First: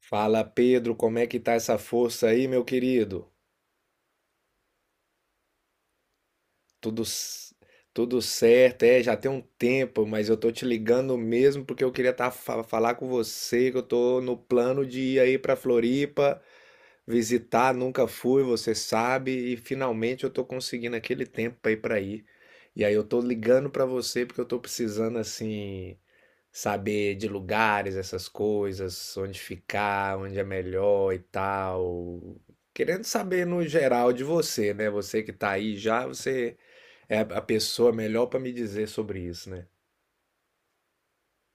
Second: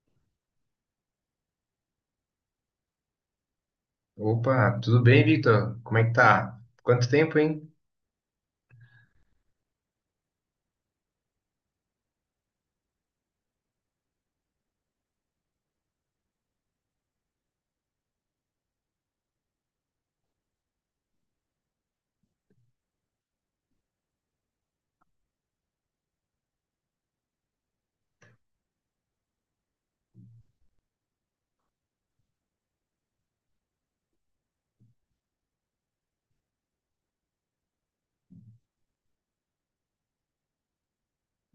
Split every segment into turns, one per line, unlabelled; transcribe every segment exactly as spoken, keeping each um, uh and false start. Fala Pedro, como é que tá essa força aí, meu querido?
Opa, tudo bem, Victor? Como é que tá?
Tudo,
Quanto tempo,
s-
hein?
tudo certo, é, já tem um tempo, mas eu tô te ligando mesmo porque eu queria tá, fa- falar com você, que eu tô no plano de ir aí pra Floripa visitar, nunca fui, você sabe, e finalmente eu tô conseguindo aquele tempo aí pra ir. E aí eu tô ligando pra você porque eu tô precisando assim saber de lugares, essas coisas, onde ficar, onde é melhor e tal. Querendo saber no geral de você, né? Você que tá aí já, você é a pessoa melhor para me dizer sobre isso, né?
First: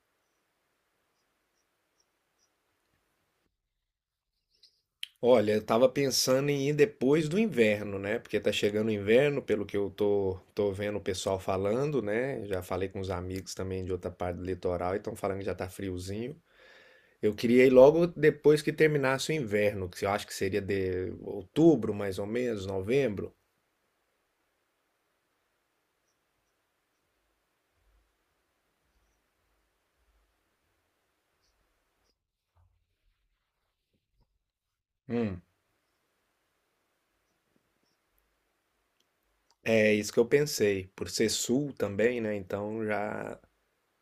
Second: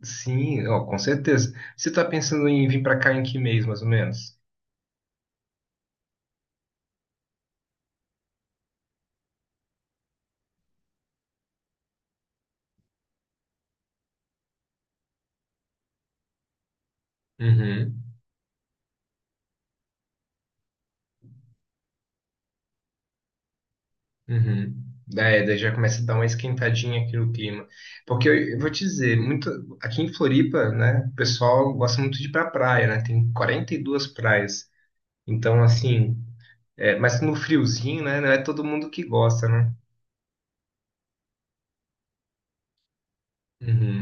Sim, ó, com certeza. Você tá pensando em vir pra cá em que mês, mais ou menos?
Olha, eu tava pensando em ir depois do inverno, né? Porque tá chegando o inverno, pelo que eu tô, tô vendo o pessoal falando, né? Já falei com os amigos também de outra parte do litoral e estão falando que já tá friozinho. Eu queria ir
Uhum,
logo depois que terminasse o inverno, que eu acho que seria de outubro, mais ou menos, novembro.
uhum. É, daí já começa a dar uma esquentadinha aqui no clima. Porque eu, eu vou te dizer, muito, aqui em Floripa, né, o pessoal gosta muito de ir pra praia, né? Tem quarenta e duas praias.
Hum.
Então, assim, é, mas no friozinho, né, não é todo mundo que gosta, né?
É isso que eu pensei, por ser sul também, né? Então já, o
Uhum.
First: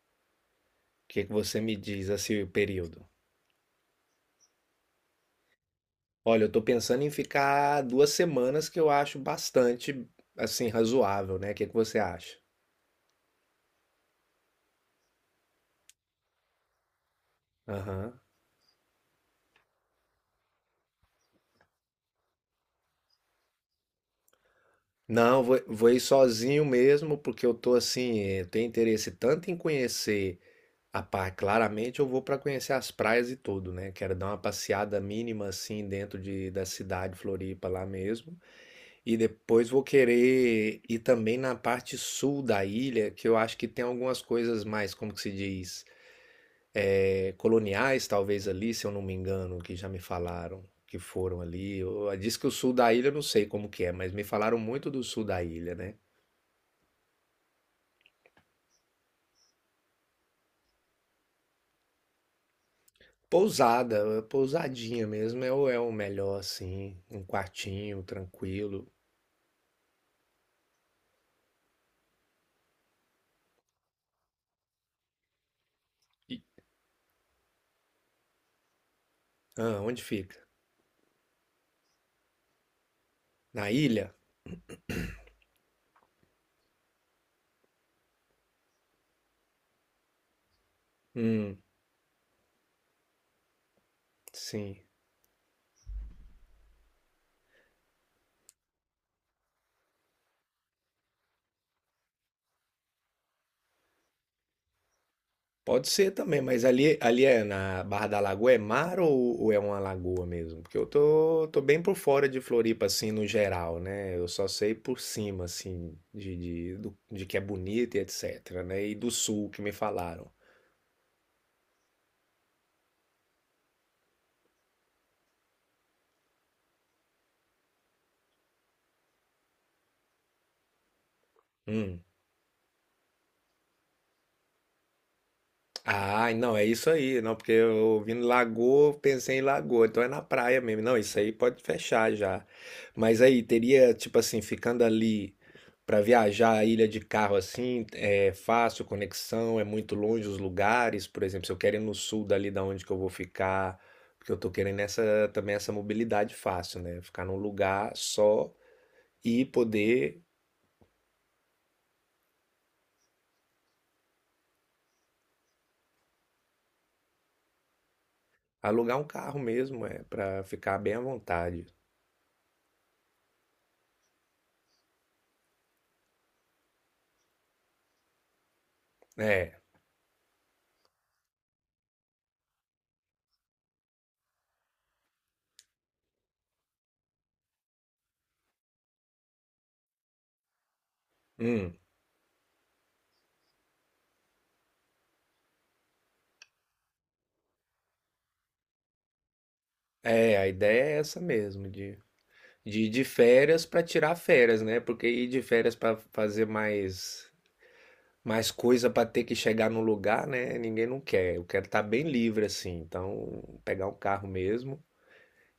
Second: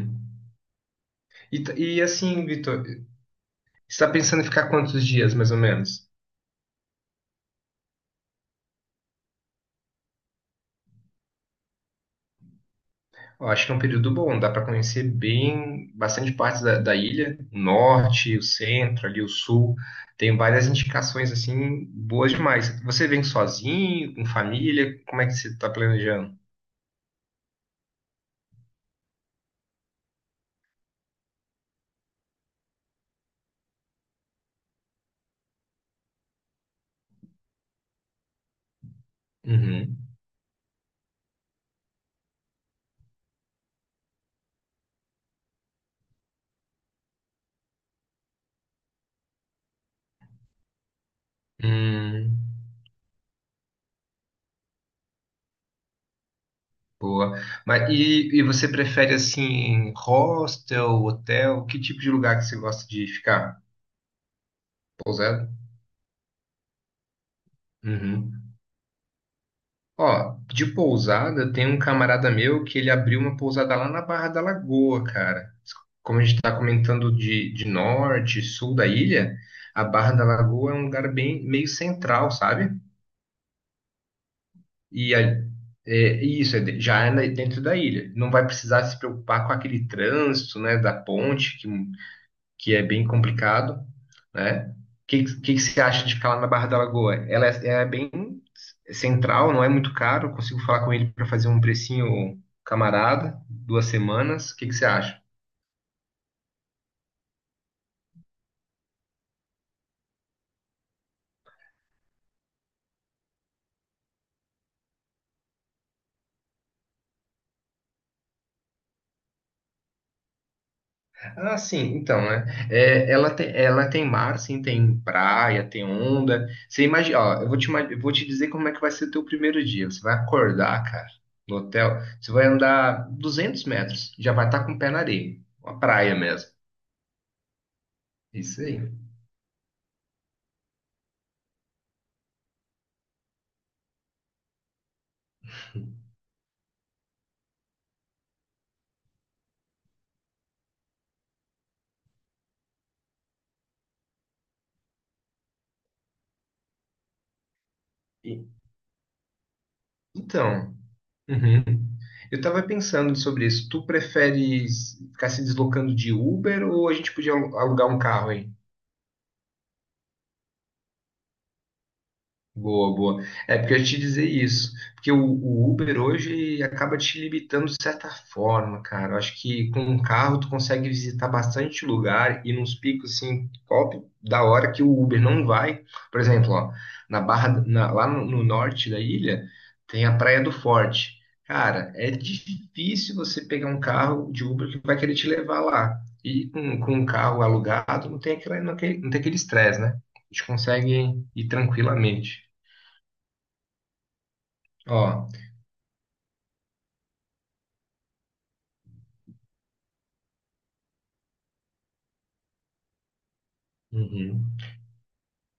que que você
E, t-
me
e
diz assim,
assim,
o
Vitor,
período?
você tá pensando em ficar quantos dias, mais ou menos?
Olha, eu tô pensando em ficar duas semanas, que eu acho bastante, assim, razoável, né? O que que você acha?
Eu acho que é um período bom, dá para conhecer bem bastante partes da, da ilha, o
Aham.
norte, o centro, ali o sul. Tem várias indicações assim boas demais. Você vem sozinho, com família? Como é que
Não,
você
vou,
está
vou ir
planejando?
sozinho mesmo, porque eu tô assim, eh, eu tenho interesse tanto em conhecer. Ah, pá, claramente eu vou para conhecer as praias e tudo, né? Quero dar uma passeada mínima assim dentro de, da cidade Floripa lá mesmo. E depois vou
Uhum.
querer ir também na parte sul da ilha, que eu acho que tem algumas coisas mais, como que se diz, é, coloniais talvez ali, se eu não me engano, que já me falaram que foram ali. Eu- Diz
Hum,
que o sul da ilha eu não sei como que é, mas me falaram muito do sul da ilha, né?
boa. Mas e, e você prefere assim hostel, hotel? Que tipo de lugar que você gosta de ficar?
Pousada, pousadinha mesmo
Pousada?
é o, é o melhor assim, um quartinho
Uhum.
tranquilo.
Ó, de pousada tem um camarada meu que ele abriu uma pousada lá na Barra da Lagoa, cara. Como a gente está comentando de, de norte, sul da ilha,
Ah,
a
onde
Barra da
fica?
Lagoa é um lugar bem meio central, sabe?
Na ilha?
E a- É, isso, é de- já é na- dentro da ilha. Não vai precisar se preocupar com aquele trânsito, né, da
Hum,
ponte, que, que é bem complicado, né? O
sim.
que, que, que você acha de ficar lá na Barra da Lagoa? Ela é, é bem central, não é muito caro. Consigo falar com ele para fazer um precinho camarada, duas semanas. O que, que você acha?
Pode ser também, mas ali, ali é na Barra da Lagoa, é mar ou, ou é uma lagoa mesmo? Porque eu tô, tô bem por fora de Floripa, assim, no geral, né? Eu só sei por cima, assim, de, de, do- de que é bonito e etc, né? E do sul que me falaram.
Ah, sim, então, né? É, ela tem, ela tem mar, sim, tem praia, tem onda. Você imagina, ó, eu vou te, ima- eu vou te dizer como é que vai ser o teu primeiro dia. Você vai acordar, cara, no hotel,
Hum.
você vai andar duzentos metros, já vai estar com o pé na areia, uma praia
Ah,
mesmo.
não, é isso aí, não, porque eu ouvindo
Isso aí.
lagoa, pensei em lagoa, então é na praia mesmo. Não, isso aí pode fechar já. Mas aí teria, tipo assim, ficando ali pra viajar a ilha de carro assim, é fácil conexão, é muito longe os lugares, por exemplo, se eu quero ir no sul dali da onde que eu vou ficar, porque eu tô querendo essa também essa mobilidade fácil, né? Ficar num lugar
E-
só e poder
então, uhum. Eu tava pensando sobre isso. Tu prefere ficar se deslocando de Uber ou a gente podia alu- alugar um carro.
alugar um carro mesmo, é, para ficar bem à vontade.
Boa, boa. É porque eu ia te dizer isso, porque o, o Uber hoje acaba te limitando de certa forma, cara. Eu acho
É.
que com um carro tu consegue visitar bastante lugar e nos picos assim, top da hora que o Uber não vai. Por exemplo, ó, na Barra, na- lá no, no norte da ilha tem a Praia do Forte.
Hum.
Cara, é difícil você pegar um carro de Uber que vai querer te levar lá. E com, com um carro alugado não tem aquela, não tem não tem aquele estresse, né? A
É,
gente
a ideia é essa
consegue ir
mesmo, de,
tranquilamente.
de ir de férias para tirar férias, né? Porque ir
Ó,
de férias para fazer mais mais coisa para ter que chegar no lugar, né? Ninguém não quer. Eu quero estar bem livre assim, então pegar um carro
uhum,
mesmo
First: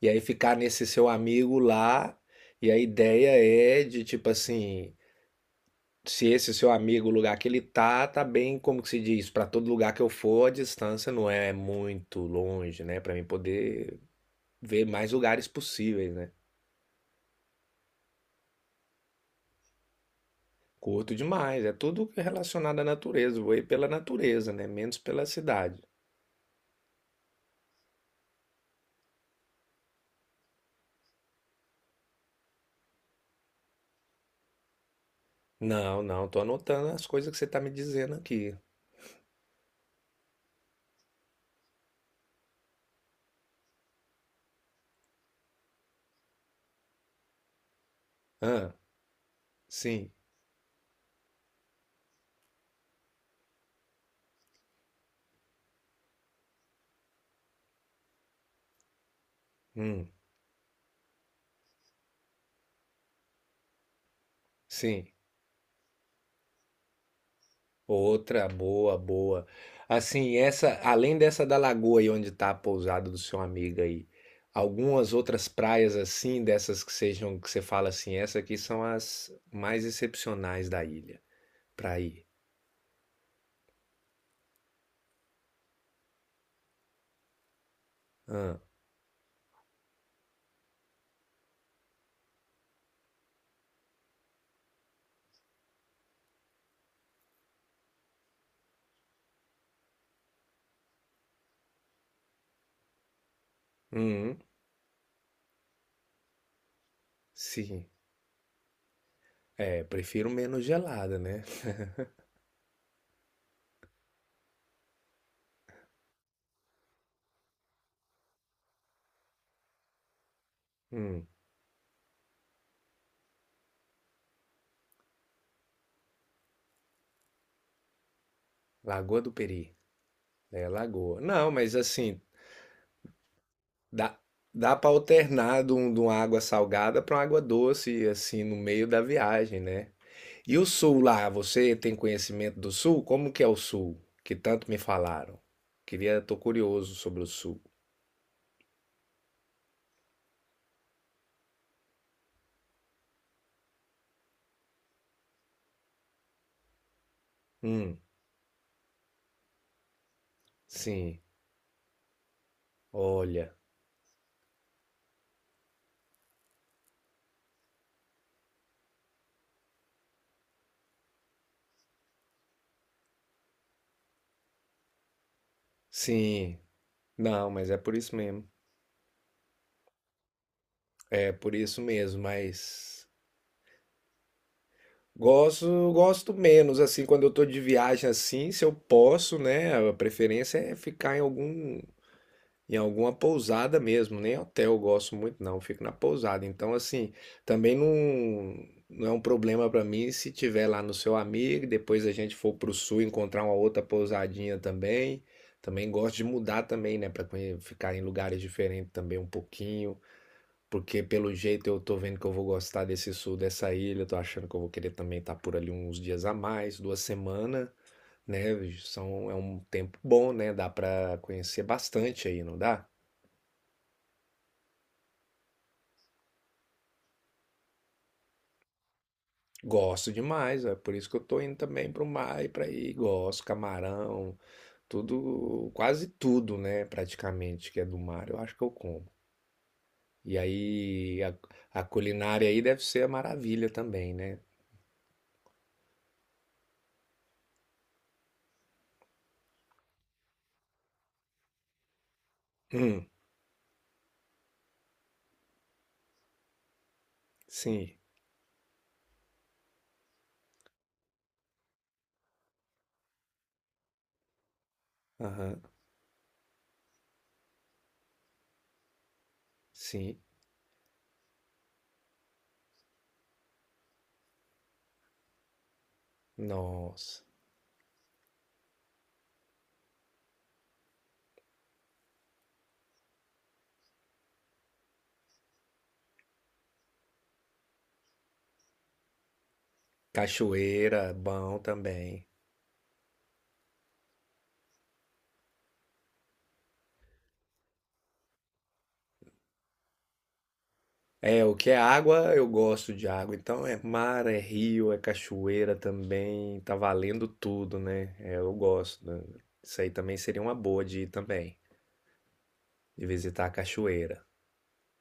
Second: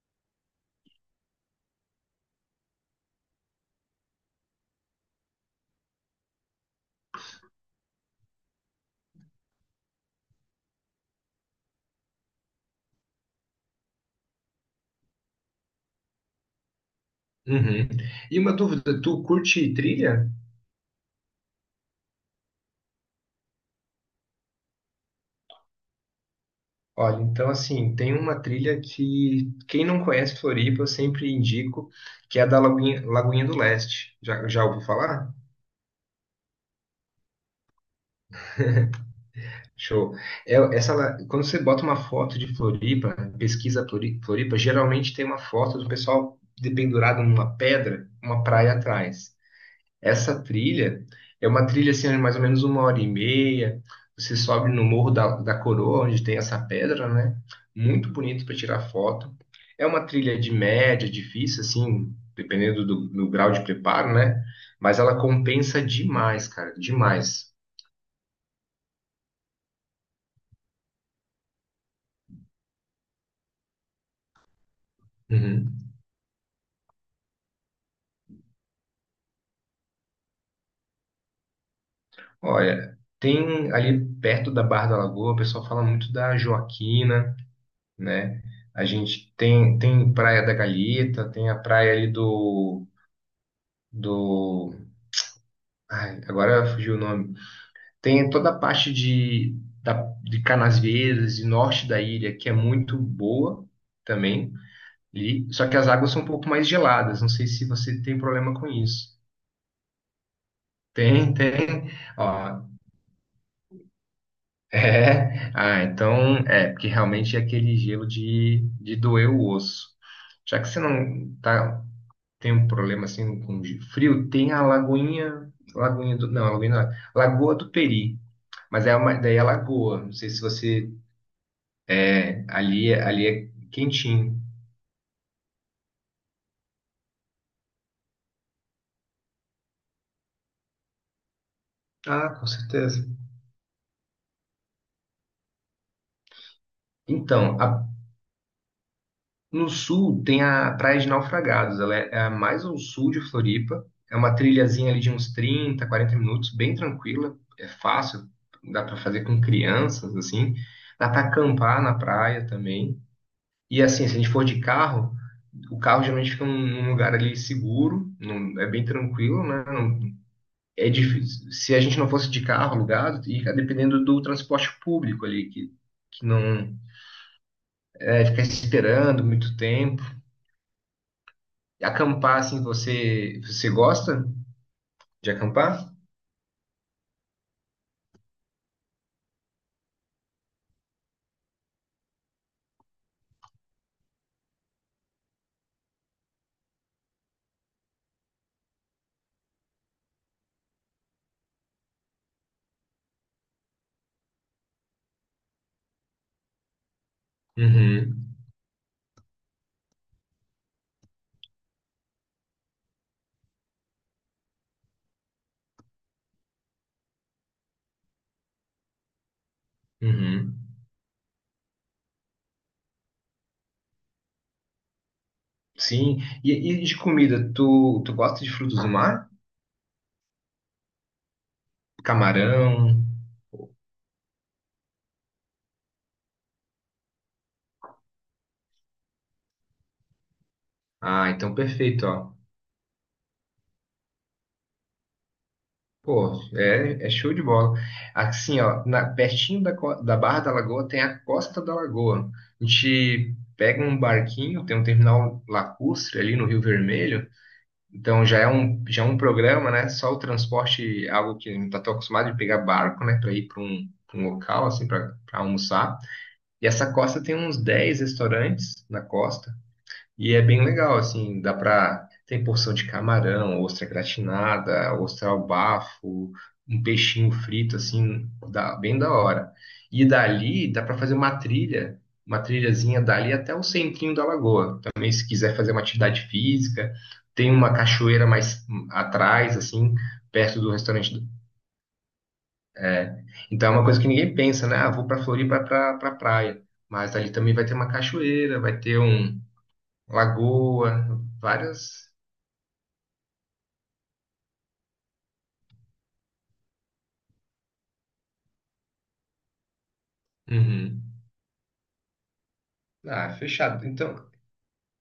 e aí ficar nesse seu amigo lá. E a ideia é de tipo assim, se esse seu amigo, o lugar que ele tá, tá bem, como que se diz, para todo lugar que eu for, a distância não é muito longe, né? Para mim poder ver mais lugares possíveis, né?
uhum. E uma dúvida, tu curte trilha?
Curto demais, é tudo relacionado à natureza. Vou ir pela natureza, né? Menos pela cidade.
Olha, então assim, tem uma trilha que quem não conhece Floripa, eu sempre indico, que é a da Lagoinha, Lagoinha do Leste. Já, já ouviu falar?
Não, não, tô anotando as coisas que você tá me dizendo aqui.
Show. É, essa, la- quando você bota uma foto de Floripa, pesquisa Flori- Floripa, geralmente tem uma foto do pessoal dependurado numa pedra, uma praia
Ah,
atrás.
sim,
Essa trilha é uma trilha assim, de mais ou menos uma hora e meia. Você sobe no Morro da, da Coroa, onde tem essa pedra, né? Muito bonito para tirar foto. É uma
hum,
trilha de média, difícil, assim, dependendo do, do grau de preparo, né? Mas
sim.
ela compensa demais, cara, demais.
Outra boa, boa. Assim, essa, além dessa da lagoa aí onde tá a pousada do seu amigo aí, algumas outras
Uhum.
praias assim, dessas que sejam, que você fala assim, essa aqui são as mais excepcionais da ilha pra ir.
Olha, tem ali perto da Barra da Lagoa, o pessoal fala muito da Joaquina, né?
Ah,
A gente tem, tem Praia da Galheta, tem a praia ali do, do Ai, agora fugiu o nome. Tem toda a parte de, da, de Canasvieiras e norte da ilha, que é muito boa
hum,
também. E, só que as águas são um pouco mais geladas. Não sei se
sim.
você tem problema com isso.
É, prefiro menos gelada,
Tem,
né?
tem. Ó, é. Ah, então é, porque realmente é aquele gelo de, de doer o osso. Já que você
Hum.
não tá, tem um problema assim com de frio, tem a Lagoinha, Lagoinha do, não, a Lagoinha, não, Lagoa do Peri. Mas é uma,
Lagoa do
daí é
Peri.
lagoa. Não sei se
É,
você.
lagoa. Não, mas assim,
É, ali, é- ali é
dá,
quentinho.
dá para alternar de, um- de uma água salgada para uma água doce, assim, no meio da viagem, né? E o sul lá, você tem
Ah, com
conhecimento do sul?
certeza.
Como que é o sul? Que tanto me falaram. Queria, tô curioso sobre o sul.
Então, a- no sul tem a Praia de Naufragados. Ela é, é a mais ao sul de Floripa. É uma trilhazinha ali de uns trinta, quarenta minutos, bem tranquila. É
Hum,
fácil, dá para fazer com crianças, assim. Dá
sim.
para acampar na praia também.
Olha,
E assim, se a gente for de carro, o carro geralmente fica num num lugar ali seguro, num- é bem tranquilo, né? Não é difícil. Se a gente não fosse de carro alugado, ia dependendo do transporte público ali, que, que
sim.
não
Não, mas é por isso
é, ficar
mesmo.
esperando muito tempo.
É por isso
E
mesmo,
acampar, assim,
mas
você, você gosta de acampar?
gosto, gosto menos assim quando eu tô de viagem assim, se eu posso, né? A preferência é ficar em algum em alguma pousada mesmo, nem hotel eu gosto muito não, eu fico na pousada. Então assim, também não não é um problema pra mim se tiver lá no seu amigo, depois a gente for pro sul encontrar uma outra pousadinha também. Também gosto de mudar também, né, para ficar em
Uhum,
lugares diferentes também um pouquinho. Porque pelo jeito eu tô vendo que eu vou gostar desse sul dessa ilha, eu tô achando que eu vou querer também estar por ali uns dias a mais, duas semanas, né? São, é um tempo bom,
uhum.
né? Dá pra conhecer bastante aí, não dá?
Sim. E, e de comida, tu, tu gosta de frutos do mar?
Gosto demais, é por isso que eu tô indo também pro mar e pra ir.
Camarão?
Gosto, camarão, tudo, quase tudo, né? Praticamente que é do mar, eu acho que eu como. E aí
Ah,
a,
então
a
perfeito, ó.
culinária aí deve ser a maravilha também, né?
Pô, é, é show de bola. Assim, ó, na, pertinho da, co- da Barra da Lagoa tem a Costa da Lagoa. A
Hum,
gente pega um barquinho, tem um terminal lacustre ali no Rio Vermelho.
sim,
Então já é um, já é um programa, né? Só o transporte, algo que não está tão acostumado de pegar barco, né? Para ir para um, pra um local, assim, para
aham,
almoçar. E essa costa tem uns dez restaurantes na costa.
sim,
E é bem legal, assim, dá pra. Tem porção de camarão, ostra gratinada, ostra ao bafo, um
nossa.
peixinho frito, assim, dá, bem da hora. E dali dá pra fazer uma trilha, uma trilhazinha dali até o centrinho da lagoa. Também, se quiser fazer uma atividade física, tem uma cachoeira mais hum, atrás, assim, perto do
Cachoeira,
restaurante. Do-
bom também.
é. Então é uma coisa que ninguém pensa, né? Ah, vou pra Floripa pra, pra praia. Mas ali também vai ter uma cachoeira, vai ter um lagoa,
É, o que é
várias.
água, eu gosto de água. Então é mar, é rio, é cachoeira também. Tá valendo tudo, né? É, eu gosto. Né? Isso aí também seria uma boa de
Uhum.
ir também, de
Ah,
visitar a
fechado. Então,
cachoeira.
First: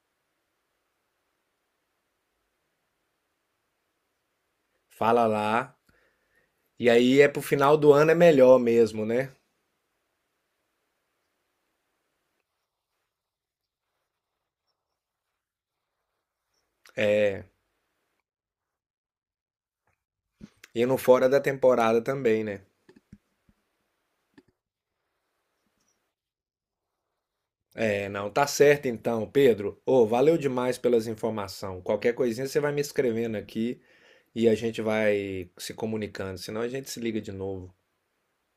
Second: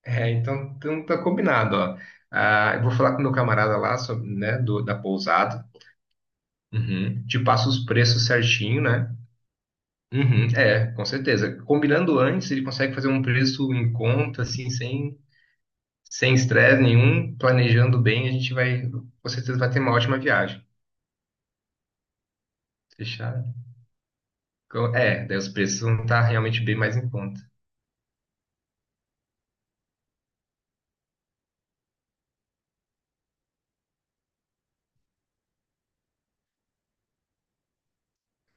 é, então, então tá combinado, ó. Ah, eu vou falar com meu camarada lá, sobre, né, do, da
Fala
pousada.
lá. E aí
Uhum.
é
Te
pro
passo
final
os
do ano é
preços
melhor
certinho,
mesmo,
né?
né?
Uhum. É, com certeza. Combinando antes, ele consegue fazer um preço em conta, assim, sem sem estresse nenhum.
É,
Planejando bem, a gente vai, com certeza, vai ter uma ótima viagem.
indo fora da temporada também, né?
Fechado? Co- É, daí os preços vão estar realmente bem mais em conta.
É, não, tá certo então, Pedro. Ô, valeu demais pelas informações. Qualquer coisinha você vai me escrevendo aqui. E a gente vai se comunicando, senão a gente se liga de novo.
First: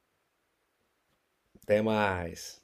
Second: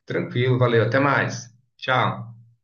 Tranquilo, valeu, até mais.
Até
Tchau.
mais.